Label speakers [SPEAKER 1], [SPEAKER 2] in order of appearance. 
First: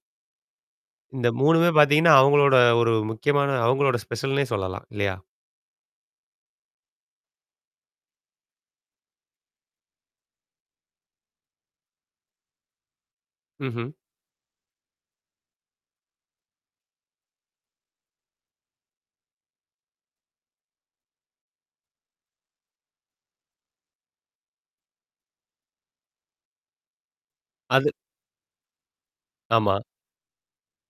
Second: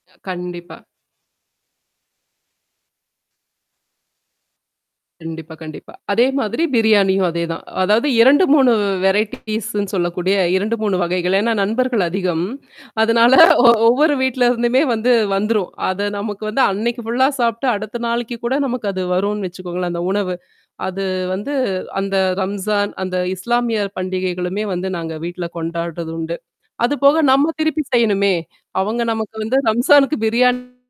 [SPEAKER 1] கண்டிப்பா.
[SPEAKER 2] இந்த 3 மே பாத்தீங்கன்னா, அவுங்களோட ஒரு முக்கியமான அவுங்களோட ஸ்பெஷல்ன்னே, சொல்லலாம் இல்லயா!
[SPEAKER 1] கண்டிப்பா, கண்டிப்பா. அதேமாதிரி பிரியாணியும் அதேதான். அதாவது 2 3 வெரைட்டி பீஸ்ன்னு சொல்லக்கூடிய 2 3 வகைகள். ஏன்னா நண்பர்கள் அதிகம். அதனால ஒ
[SPEAKER 2] ம்ஹ்ம்.
[SPEAKER 1] ஒவ்வொரு வீட்ல இருந்துமே வந்து வந்துரும். அத நமக்கு வந்து அன்னக்கி ஃபுல்லா சாப்பிட்டு அடுத்த நாளைக்கு கூட நமக்கு அது வரும் வச்சுக்கோங்களேன் அந்த உணவு. அது வந்து அந்த ரம்ஜான், அந்த இஸ்லாமியர் பண்டிகைகளுமே வந்து நாங்க வீட்ல கொண்டாடுறது உண்டு. அதுபோக நம்ம திருப்பி
[SPEAKER 2] அது.
[SPEAKER 1] செய்யணுமே. அவுங்க நமக்கு வந்து
[SPEAKER 2] ஆமா.
[SPEAKER 1] ரம்ஸானுக்கு பிரியாணி